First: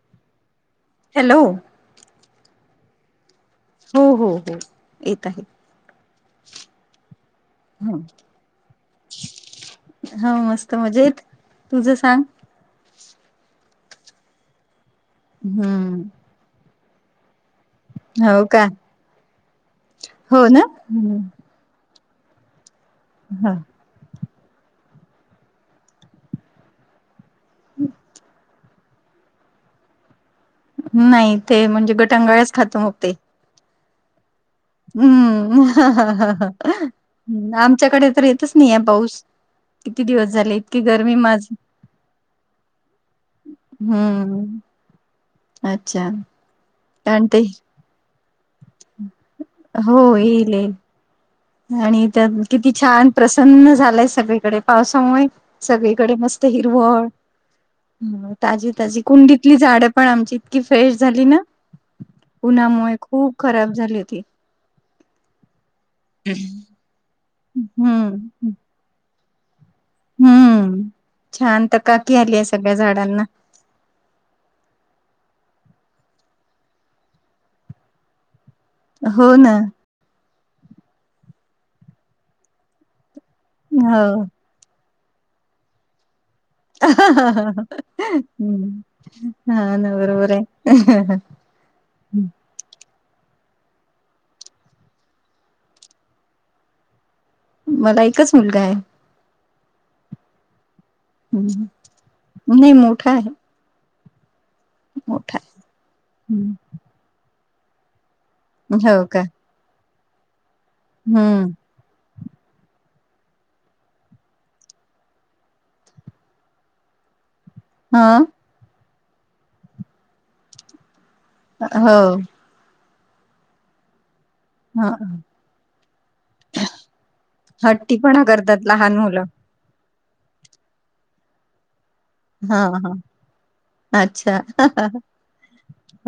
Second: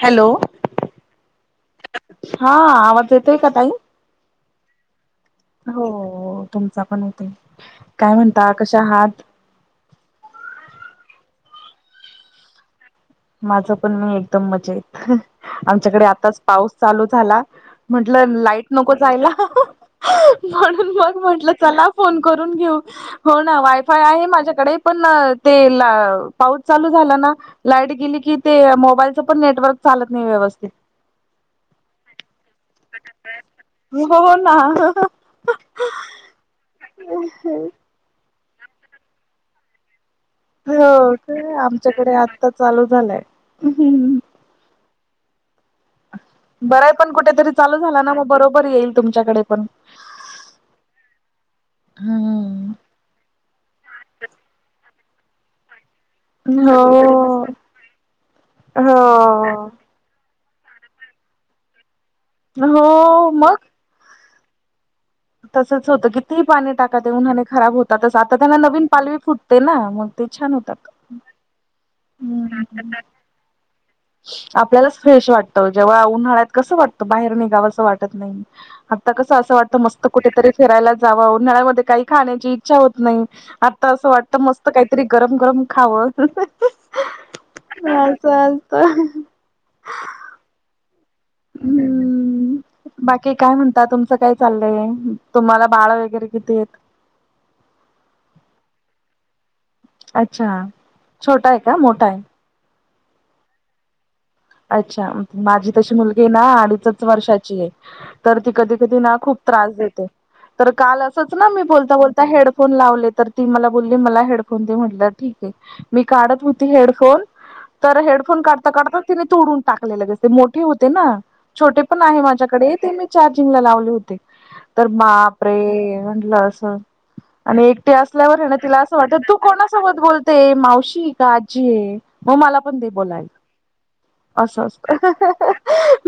Hello hello हा आवाज येतोय का ताई? हो हो हो येत आहे. हो तुमचा पण होता काय म्हणता कशा आहात? हो मस्त मजेत, तुझं सांग? माझ पण मी एकदम मजाेत आमच्याकडे हम्म आताच पाऊस चालू झाला. म्हंटलं हो का लाईट नको जायला हो ना म्हणून मग म्हंटलं चला फोन करून घेऊ हो ना वा माझ्याकडे पण पाऊस चालू झाला ना ते मोबाईलचं पण नेटवर्क चालत नाही व्यवस्थ नाही ते म्हणजे गटांगाळ्याच खात होते. हो ना हम्म् आमच्याकडे तर येतच नाही आहे पाऊस. किती दिवस झाले इतकी हो गरमी माझ काय आमच्याकडे आत्ता चालू झालाय. हम्म अच्छा बरंय पण कारण ते कुठेतरी चालू झाला ना मग बरोबर येईल तुमच्याकडे पण. हो येईल येईल आणि त्या किती हो छान प्रसन्न झालाय सगळीकडे पावसामुळे सगळीकडे मस्त हिरवळ ताजी -ताजी कुंडीतली हो. झाडं पण आमची इतकी फ्रेश झाली ना उन्हामुळे हो खूप खराब झाली होती. तसंच होतं कितीही पाणी टाका उन्हाने खराब होतातस आता हम्म त्यांना नवीन पालवी फुटते ना ते छान होतात. हम्म छान तर चकाकी आली आहे सगळ्या झाडांना. ह [unintelligible] आपल्यालाच फ्रेश वाटतं जेव्हा उन्हाळ्यात कसं वाटतं बाहेर निघावं असं वाटत नाही. आता हो कसं असं ना वाटतं मस्त कुठेतरी फिरायला जावं उन्हाळ्यामध्ये काही खाण्याची इच्छा होत नाही. आता हो असं वाटतं मस्त काहीतरी गरम गरम खावं ह् असत हा ना बरोबर आहे. हम्म बाकी काय म्हणत तुमचं काय चाललंय तुम्हाला बाळ वगैरे किती? मला एकच मुलगा आहे. अच्छा. छोटा आहे का मोठा आहे हम् नाही मोठा आहे. अच्छा मोठा आहे माझी तशी मुलगी आहे ना हम्म, अडीचच वर्षाची आहे तर ती कधी कधी हो ना का खूप त्रास देते तर काल असंच ना हम्म मी बोलता बोल. ता हेडफोन लावले तर ती मला बोलली मला हेडफोन दे म्हटलं ठीक आहे. मी काढत होती हेडफोन ह तर हेडफोन काढता काढता तिने तोडून टाकले दिसते मोठे होते ना छोटे हो पण आहे माझ्याक डे ते मी चार्जिंगला लावले होते तर ह बाप रे म्हटलं अस. आणि एकटे हट्टीपणा असल्यावर ना करतात तिला असं लहान मुलं वाटत तू कोणासोबत बोलतेय मावशी का आजी आहे मग मला हा पण ते हा बोलाय. अच्छा असं असत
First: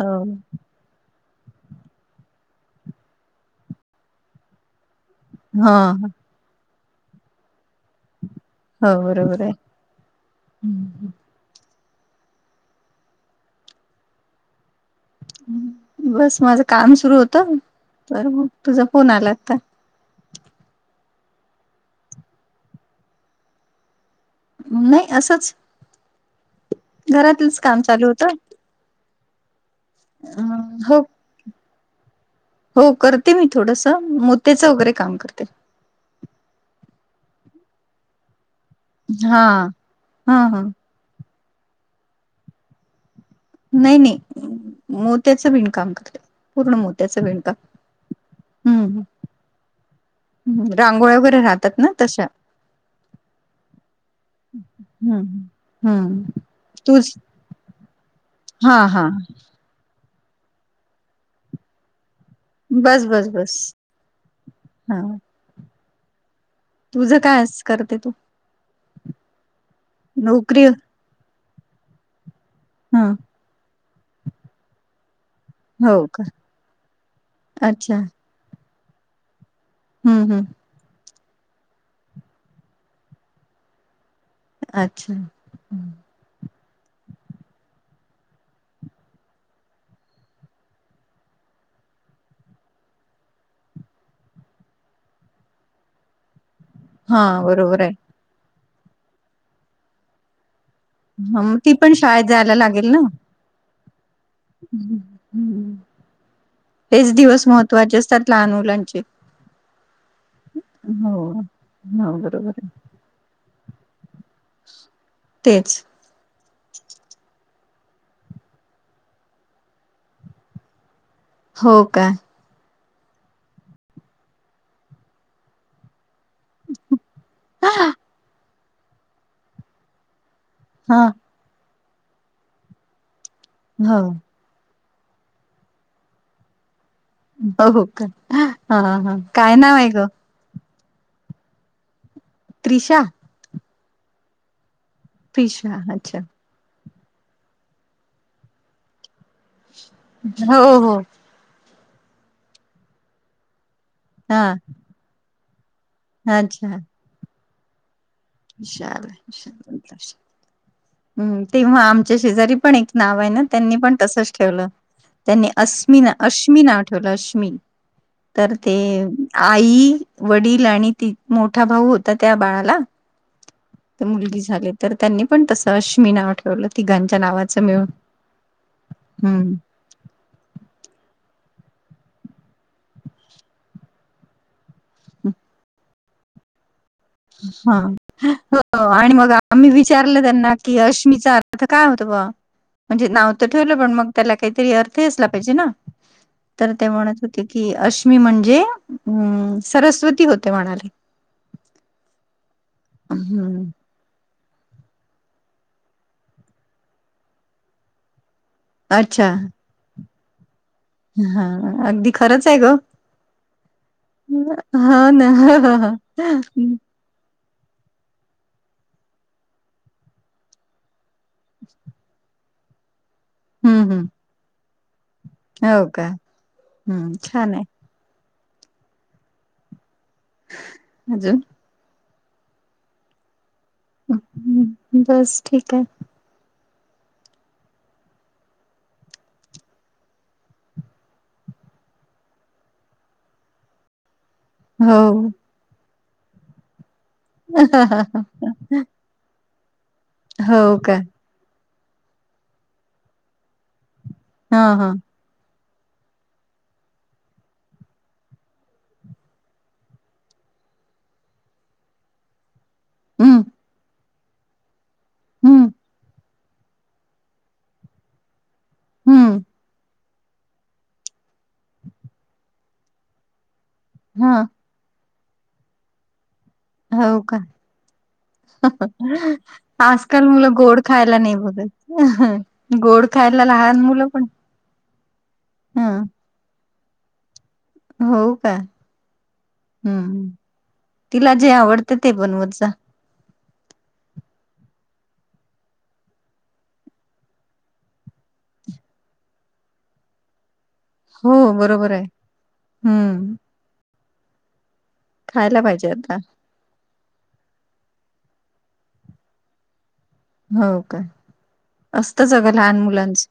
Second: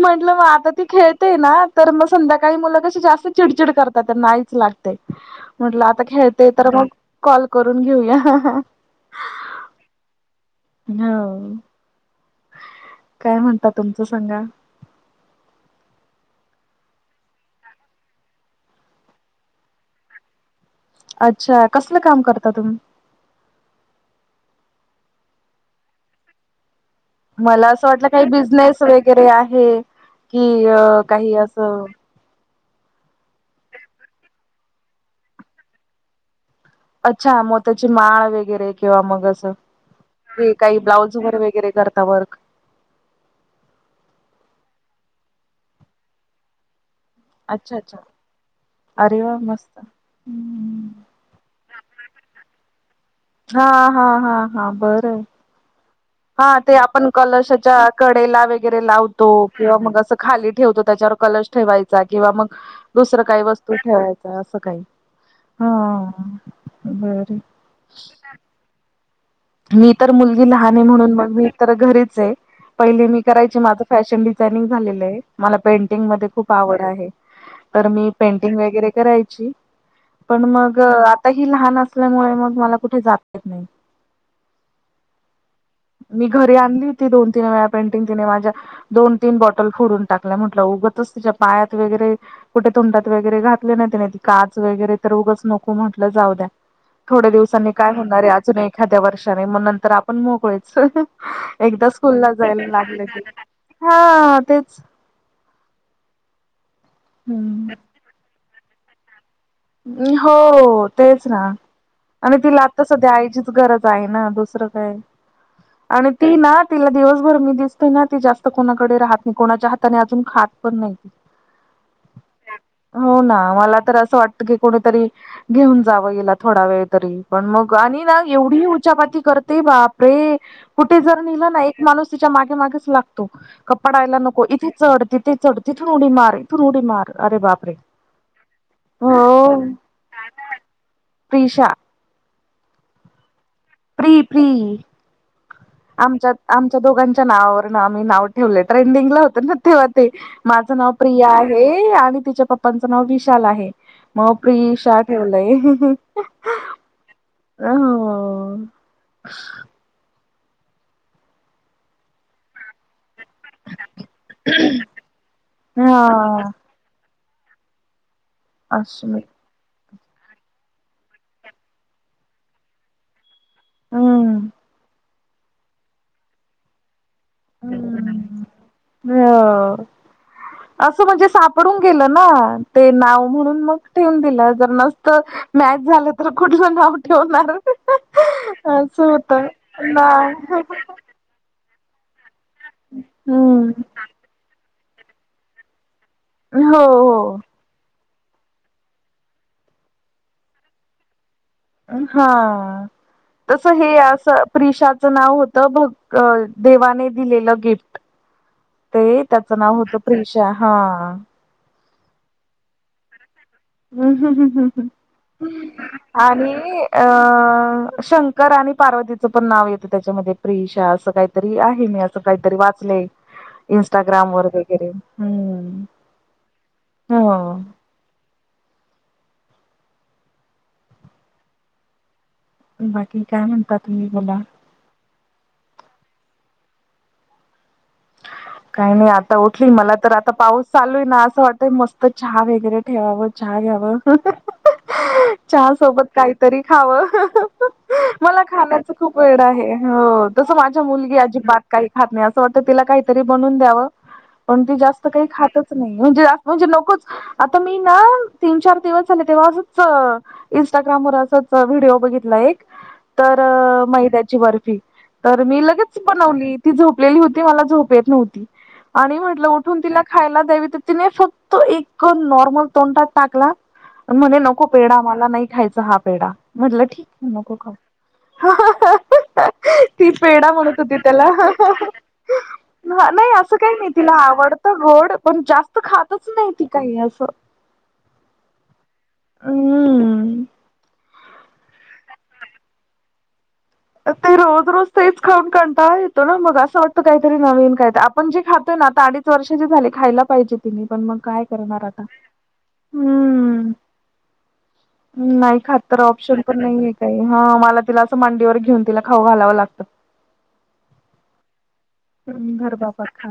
हो मग आता ती खेळ. ते ना तर मग संध्याकाळी मुलं कशी जास्त चिडचिड करतात नाहीच लागत. हा म्हटलं आता खेळते तर मग कॉल करून घेऊया. होररे. होा. काय म्हणतात तुमचं सांगा. बस माझं काम सुरु होतं तर मग तुझा फोन आला आता अच्छा कसलं काम करता तुम्ही नाही असंच. घरातलंच मला काम असं चालू वाटलं काही होतं बिझनेस वगैरे आहे अ कि हो काही असं. हो करते मी थोडसं मोते्याचं वगैरे काम करते. अच्छा मग त्याची माळ वगैरे किंवा मग हा असं हा हा काही ब्लाउज वर वगैरे करत. तवरक नाही नाही मोत्याचं विणकाम करते पूर्ण मोत्याच विणकाम अच्छा अच्छा हम्म. वा मस्त. ह रांगोळ वगैरे राहतात ना तशा हा हा हा हा बरं आहे. हम्म हम्म. हा ते आपण तूच कलशाच्या कडेला हा वगैरे हा लावतो. किंवा मग असं खाली ठेवतो त्याच्यावर कलश ठेवायचा किंवा मग बस दुसरं बस काही बस वस्तू ठेवायचं असं काही हा ह. तुझं काय करते तू मी तर मुलगी नोकरी लहान आहे म्हणून मग मी तर घरीच आहे हा पहिले मी करायची माझं. फॅशन डिझायनिंग झालेलं आहे मला हो पेंटिंग का मध्ये खूप आवड आहे तर अच्छा मी पेंटिंग वगैरे करायची हम्म हम्म पण मग आता ही लहान असल्यामुळे मग मला कुठे जातेत नाही. अच्छा. मी घरी आणली होती दोन तीन वेळा पेंटिंग तिने माझ्या दोन तीन बॉटल फोडून टाकल्या म्हटलं उगतच त्याच्या पायात वगैरे कुठे तोंडात वगैरे घातले ना त्यािने त काच वगैरे तर रगच नको म्हटलं जाऊ द्या. हा थोड्या दिवसांनी बरोबर काय होणार आहे अजून एखाद्या वर्षाने मग नंतर आपण मोगळे हां, मग ती एकदा पण स्कूल शाळेत ला जायला लागलं क हा. तेच हम्. तेच दिवस हम्म महत्त्वाचे असतात लहान मुलांचे हो तेच ना हो आणि बरोबर तिला आहे आत्ता सध्या आईचीच गरज आहे ना दुसरी? दसरं काय? तेच आणि ती ना तिला दिवसभर मी दिसतय ना ती जास्त कोणाकडे राहत नाही कोणाच्या हाताने अजून खात पण नाही. हो का हो ना मला तर असं वाटत की कोणीतरी घेऊन जावं येल थोडा वेळ तरी पण मग हा आणि ना एवढी उचापाती करते बाप रे कुठे जर निहिलं ना एक माणूस तिच्या मागे मागेच लागतो हो कपपाडायला नको इथे चढ त ते तडती ठनूडी मारारी नूडी मार अर बापरे हो हा हा काय नाव आहे ग प्रिषा त्रिशा प्रि प्रि फिशा अच्छा आमच्या आमच्या दोघांच्या नावावर आम्ही नाव ठेवले ट्रेंडिंगला होत ना ठेवते हो माझं नाव हो प्रिया आहे आणि तिच्या पप्पांचं नाव विशाल आहे मग हा प्रिशा ठेवलाय अच्छा अ इशा हम तेव्हा आमच्या शेजारी पण एक नाव आहे ना त्यांनी पण तसच ठेवलं त्यांनी असश्म हा अश्मी नाव ठेवलं अश्मी तर ते अश्मी आई वडील आणि त मोठा भाऊ होता त्या बाळाला मुलगी हम्म झाले तर त्यांनी पण तसं अश्मी नाव ठेवलं तिघांच्या नावात हम् ह असं म्हणजे सापडून गेलं ना ते नाव म्हणून मग ठेवून दिलं जर न मॅच झालं तर कुठ ठेवणार हा असं आणि मग होत ना आता काय होतं ब म्हणजे नाव तर हम्म ठेवलं पण मग त्याला काहीतरी अर्थ असला पाहिजे ना तर हो ते म्हणत होते की अश्मी म्हणजे अम् सरस्वती होते म्हणाले हा हम्म तस हे असं प्रिशाचं नाव होतं भक् देवाने दिलेलं गिफ्ट ते अच्छा त्याचं नाव होतं प्रिषा हा हा अगदी खरंच आहे ग ह् हम् ह् ह् हो ना आणि हम्म अ शंकर आणि पार्वतीचं पण नाव येतं त्याच्यामध्ये प्रिषा असं काय री आहे मी असं काहीतरी वाचलंय हम्म इं्स्टाग्राम वर वगैरे हम्म हो का हम्म छान हो आहे हजून बाकी काय म्हणता तुम्ही बला हं, बस ठीक आहे काही नाही आता उठली मला तर आता पाऊस चालू आहे ना असं वाटतय मस्त चहा वगैरे केवव चहा कव हो चहा सोबत काहीतरी खावं ह हा ह ह खाण्या खूप वेळ आहे तस हो माझ्या का मुलगी अजिबात काही खात नाही अस वाटत तर तिला काहीतरी बनून द्यावं हा पण ती हा जास्त काही खातच नाही म्हणजे जा म्हणजे नकोच आता मी ना तीन चार दिवस झाले तेव्हा असंच इन्स्टाग्रामवरर असंच व्हिडिओ बघितला एक तर हम्म मैद्याची बर्फी तर मी हम्म लगेच बनवली ती झोपलेली होती झो न्ह आणि हम्म म्हटून त खायला द्यावी तर तिने फक्त एक नॉर्मल तोंडात टाकला म्हणे हा न नको पेढा मला नाही खायचा हा पेढा म्हटलं ठीक हो का नको खाऊ ती आजकाल पेढा मुलं म्हणत गोड होती खायला नाही त्याला बघत गोड ह नाही खायला असं काही लहान नाही मुलं तिला पण आवडत गोड पण जास्त ह खात नाहीती काही असं हो का हम् हम्म. तिला जे आवडते ते बनवत जा ते रोज रोज तेच खाऊन कणता येतो ना मग असं वाटतं काहीतरी नवीन काय आपण जे खातोय ना आता अडीच चर्षाची झाली खायला पाहिजे ति पण मग हो काय करणार बरोबर आता आहे हम्म नाही खायला खात पाहिजे तर आता ऑप्शन पण नाहीे काही हा मला तिला असं मांडीवर घेऊन तिला खाऊ घालावं लागतं हो काय असतच अगं हम्म, धर लहान बाबा मुलांच खा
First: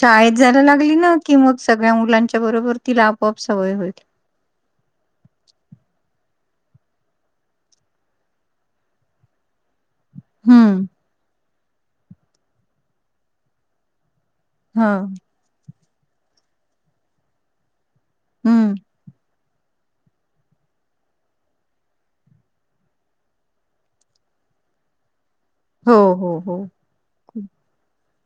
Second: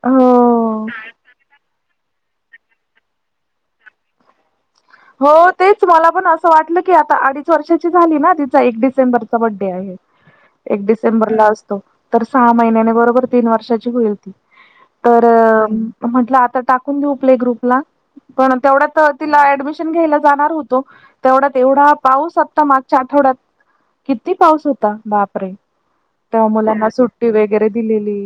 शाळेत जायला हो लागली ना कि मग सगळ्या मुलांच्या बरोबर तिला आपआप सवय होईल हो तेच मला पण असं वाटलं की आता अडीच वर्षाची झाली ना तिचा एक डिसेंबरचा बड्डे आहे एक हं, डिसेंबरला असतो तर सहा महिन्याने बरोबर तीन वर्षाची होईल हां, तर म्हंटलं आता टाकून घेऊ आप्ले ग्रुपला पण हं. तेवढ्यात तिला ऍडमिशन घ जाणार होत तेवढ्या तेवढा पाऊस आता मागच्या आठवड्यात किती पाऊस होता बापरे हो, हो, तेव्हा हो. मुलांना सुट्टी वगैरे दिलेली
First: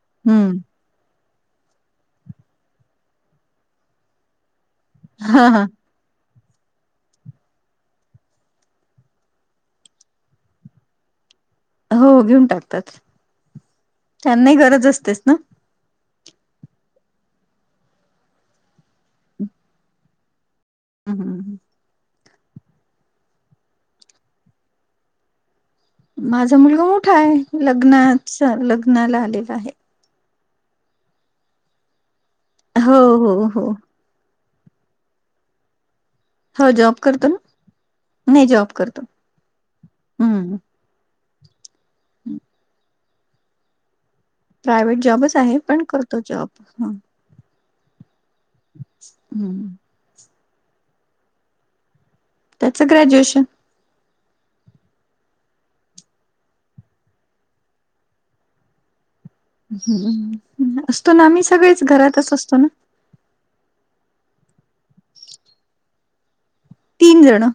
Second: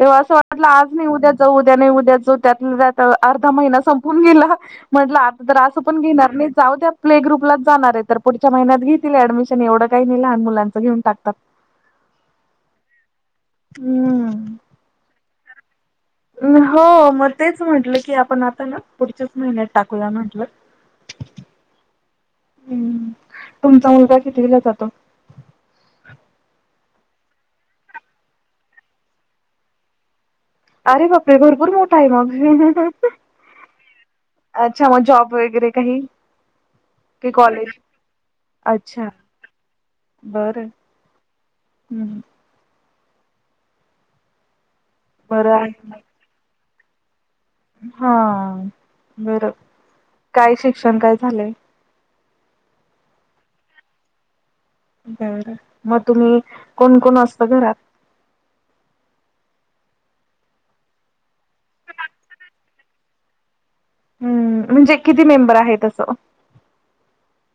तेव्हा असं हं. वाटलं आज नाही उद्या जाऊ उद्या नाही उद्या जाऊ त्यात त्या अर्धा महिना संपून गेला म्हट हां, हां. आता ण घेणार नाही जाऊ त्या प्ले ग्रुपलाच जाणार आहे तर पुढच्या महिन्यात घेतील डमिशन एवढं का नाही लहान मुलां घेन टाकतात हो घेऊन टाकतात हम्म त्यांनाही गरज असतेच ना हो मग तेच म्हटलं की आपण आता ना पुढच्याच महिन्यात टाकूला म्हंटलं हम हमम हम्म तुमचा मुलगा किती दिला जातो माझा मुलगा मोठा आहे लग्नाच लग्नाला आलेला आहे अरे बापरे भरपूर मोठा आहे मग हो, हो, हो. अच्छा मग जॉब वगैरे काही हो, जॉब करतो ना. कॉलेज नाही जॉब करतो. अच्छा हं. बर हम् प्रायव्हेट जॉबच आहे पण करतो जॉब ह हा बर हं. काय शिक्षण काय झालंय त्याचं ग्रॅज्युएशन बर मग तुम्ही कोण कोण असता घरात ह् असतो ना आम्ही सगळेच घरातच असतो ना हम्म म्हणजे किती मेंबर आहे तसं तीन जण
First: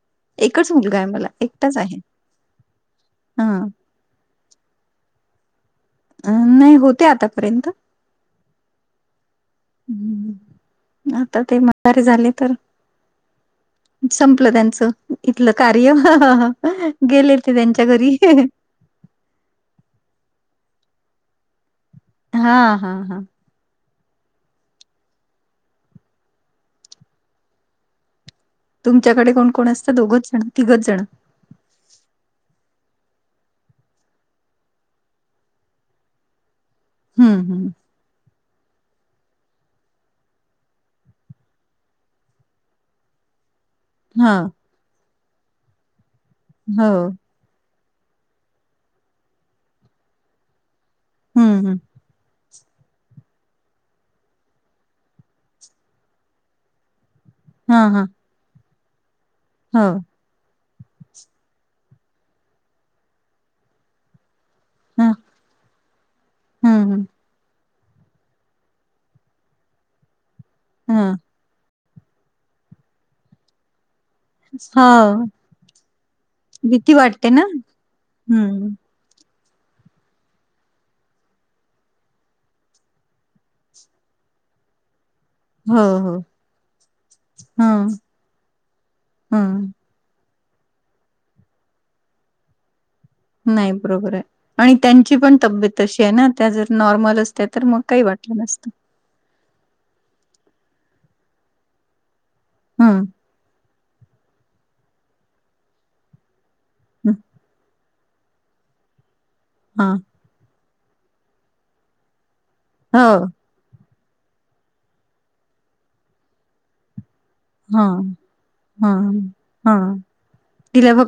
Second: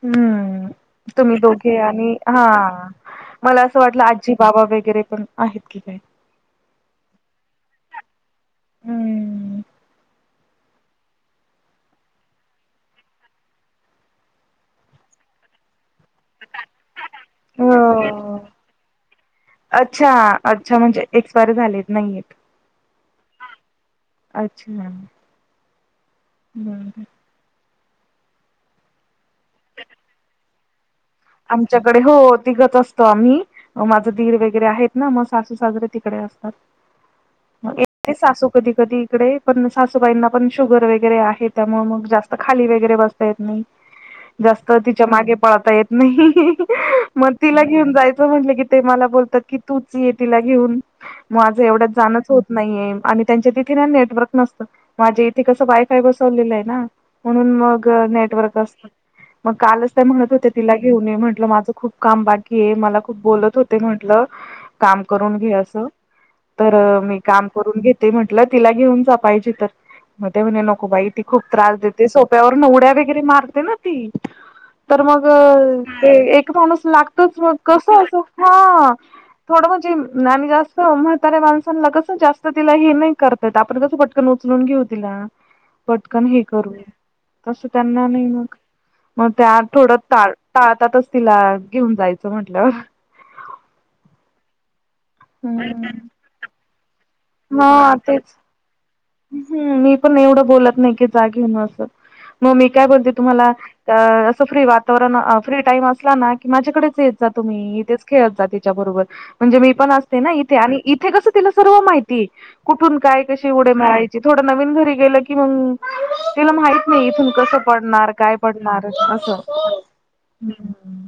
हम्म एकच मुलगा आहे मला. तुम्ही दोघे एकटाच आहे. आणि हा मला हां. असं वाटलं आजी बाबा वगैरे पण आहेत की काय अं नाही होते आतापर्यंत हम्म. आता ते मरे झाले तर संपलं त्यांचं इथलं कार्य गेले ते त्यांच्या घरी हो. अच्छा अच्छा म्हणजे एक्सपायर झालेत नाहीेत हा हा हा. अच्छा बर तुमच्याकडे कोण कोण असत दोघच जण तिघच जण आमच्याकडे हो तिघत असतो आम्ही माझं ीर वगरे आहेत ना मग सासू सागरे तिकडे असतात हम्म, हम्म. ते सासू कधी -कधी इकडे. पण सासूबाईंना पण शुगर वगैरे आहे. त्यामुळे, मग जास्त खाली वगैरे बस ता येत नाही. हा जास्त तिच्या मागे पळता येत नाही. [unintelligible] हो. मग तिला घेऊन जायचं म्हटलं कि, ते मला बोलतात की, तूच ये तिला घेऊन. माझं हम्म हम्म एवढंच जाणच होत नाहीये. आणि त्यांच्या तिथे ना, नेटवर्क नसतं. माझे इथे कसं वाय- फाय बसवलेलंय ना. म्हणून हा मग हा नेटवर्क असत. मग हो कालच त्या म्हणत हो तिला घेऊन ये. म्हंटलं, माझं खूप काम बाकीय. मला खूप बोलत होत ते म्हटलं. काम ह करून घे, असं. तर हम्म मी काम करून घेते. म्हटलं, तिला घेऊन जा पाहिजे तर. म ते म्हणे, नको बाई हम्म ती खूप त्रास देत ते सोप्यावर न उड्या वगैरे मारते ना. हं. अ, ते एक माणूस लागतच ना मग. कस असं. हम्म हा. थोडं म्हणजे, ना जास्त म्हाताऱ्या माणसांना कसं, जास्त तिला हे नाही करता येत. आपण कसं पट कण उचलून घेऊ तीला. हो हो पटकन हे करूया. तस हम्म त्यांना नाही मग. मग त्या हम्म थोड टाळ, टाळतातच तिला. घेऊन जायचं म्हंटल्यावर. नाही, बरोबरय. आणि त्यांची पण तब्येत तशी हम्म आहे ना. त्या जर नॉर्मल अस ते तर मग हा काही तेच वाटलं नसत. हम्म. मी पण एवढं बोलत नाही की, जा घेऊन असं. मग मी काय हम्म बोलते तुम्हाला अ असं फ्री वातावरण, फ्री टाइम असला ना की, माझ्याकडेच येत जा तुम्ही. इथेच खेळत जा तिच्या बरोबर. म्हणजे मी हा पण असते ना, इथे. आणि इथे कसं तिला सर्व माहितीय. कुठून हो काय कशी उडी मारा. थोडं नवीन घरी गेलं की, मग तिला माहित नाही. इथून कसं हा पडणार? काय पडणार? हा असं.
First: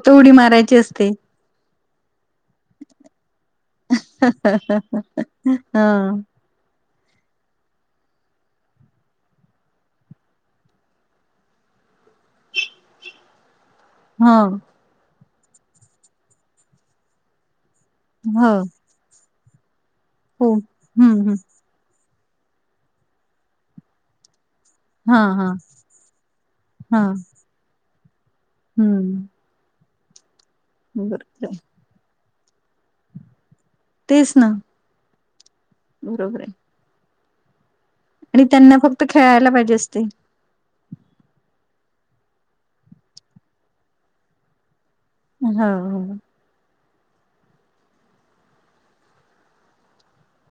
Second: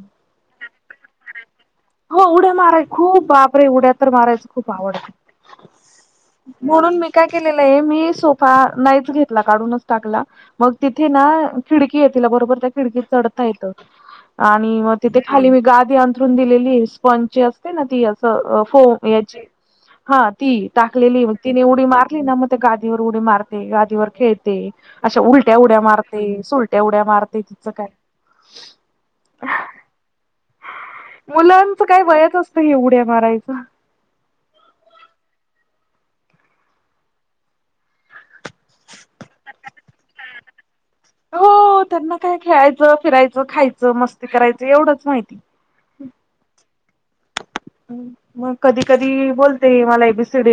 त उडी मारायची असते. हो उड्या माराय खूप, बापरे! उड्या तर ह मारायचं खूप आवडत. म्हणून मी काय केलेलंय. मी सोफा नाहीच घेतला, काढूनच टाकला. मग तिथे ना, खिडकीये, तीला बरोबर त्या खिडकीत चढ येतं. ह हो आणि मग तिथे खाली मी गादी अंथरून दिलेलीय. स्पंज अस ती अस हो फोम याची. हा ती, हम्म टाकलेली हम्म तिने ऊडी मार ली ना, मग ते गादीवर उडी मारते. गादीवर खेळत ते. हा अशा हा उलट्या उड्या मारते. सुलट्या हा उड्या मारते. तिचं काय. हम्म. बरोबर आहे मुलांच काय, वयच असतं हे, उड्या मारायचं. तेच ना. बरोबरय. आणि त्यांना फक्त, खेळायला पाहिजे असते. हो, त्यांना काय, खेळायचं, फिरायचं, खायचं, मस्ती करायचं, एवढंच माहि हो हो [unintelligible] [inaudible] मग कधी- कधी बोलते, मला एबीसीडी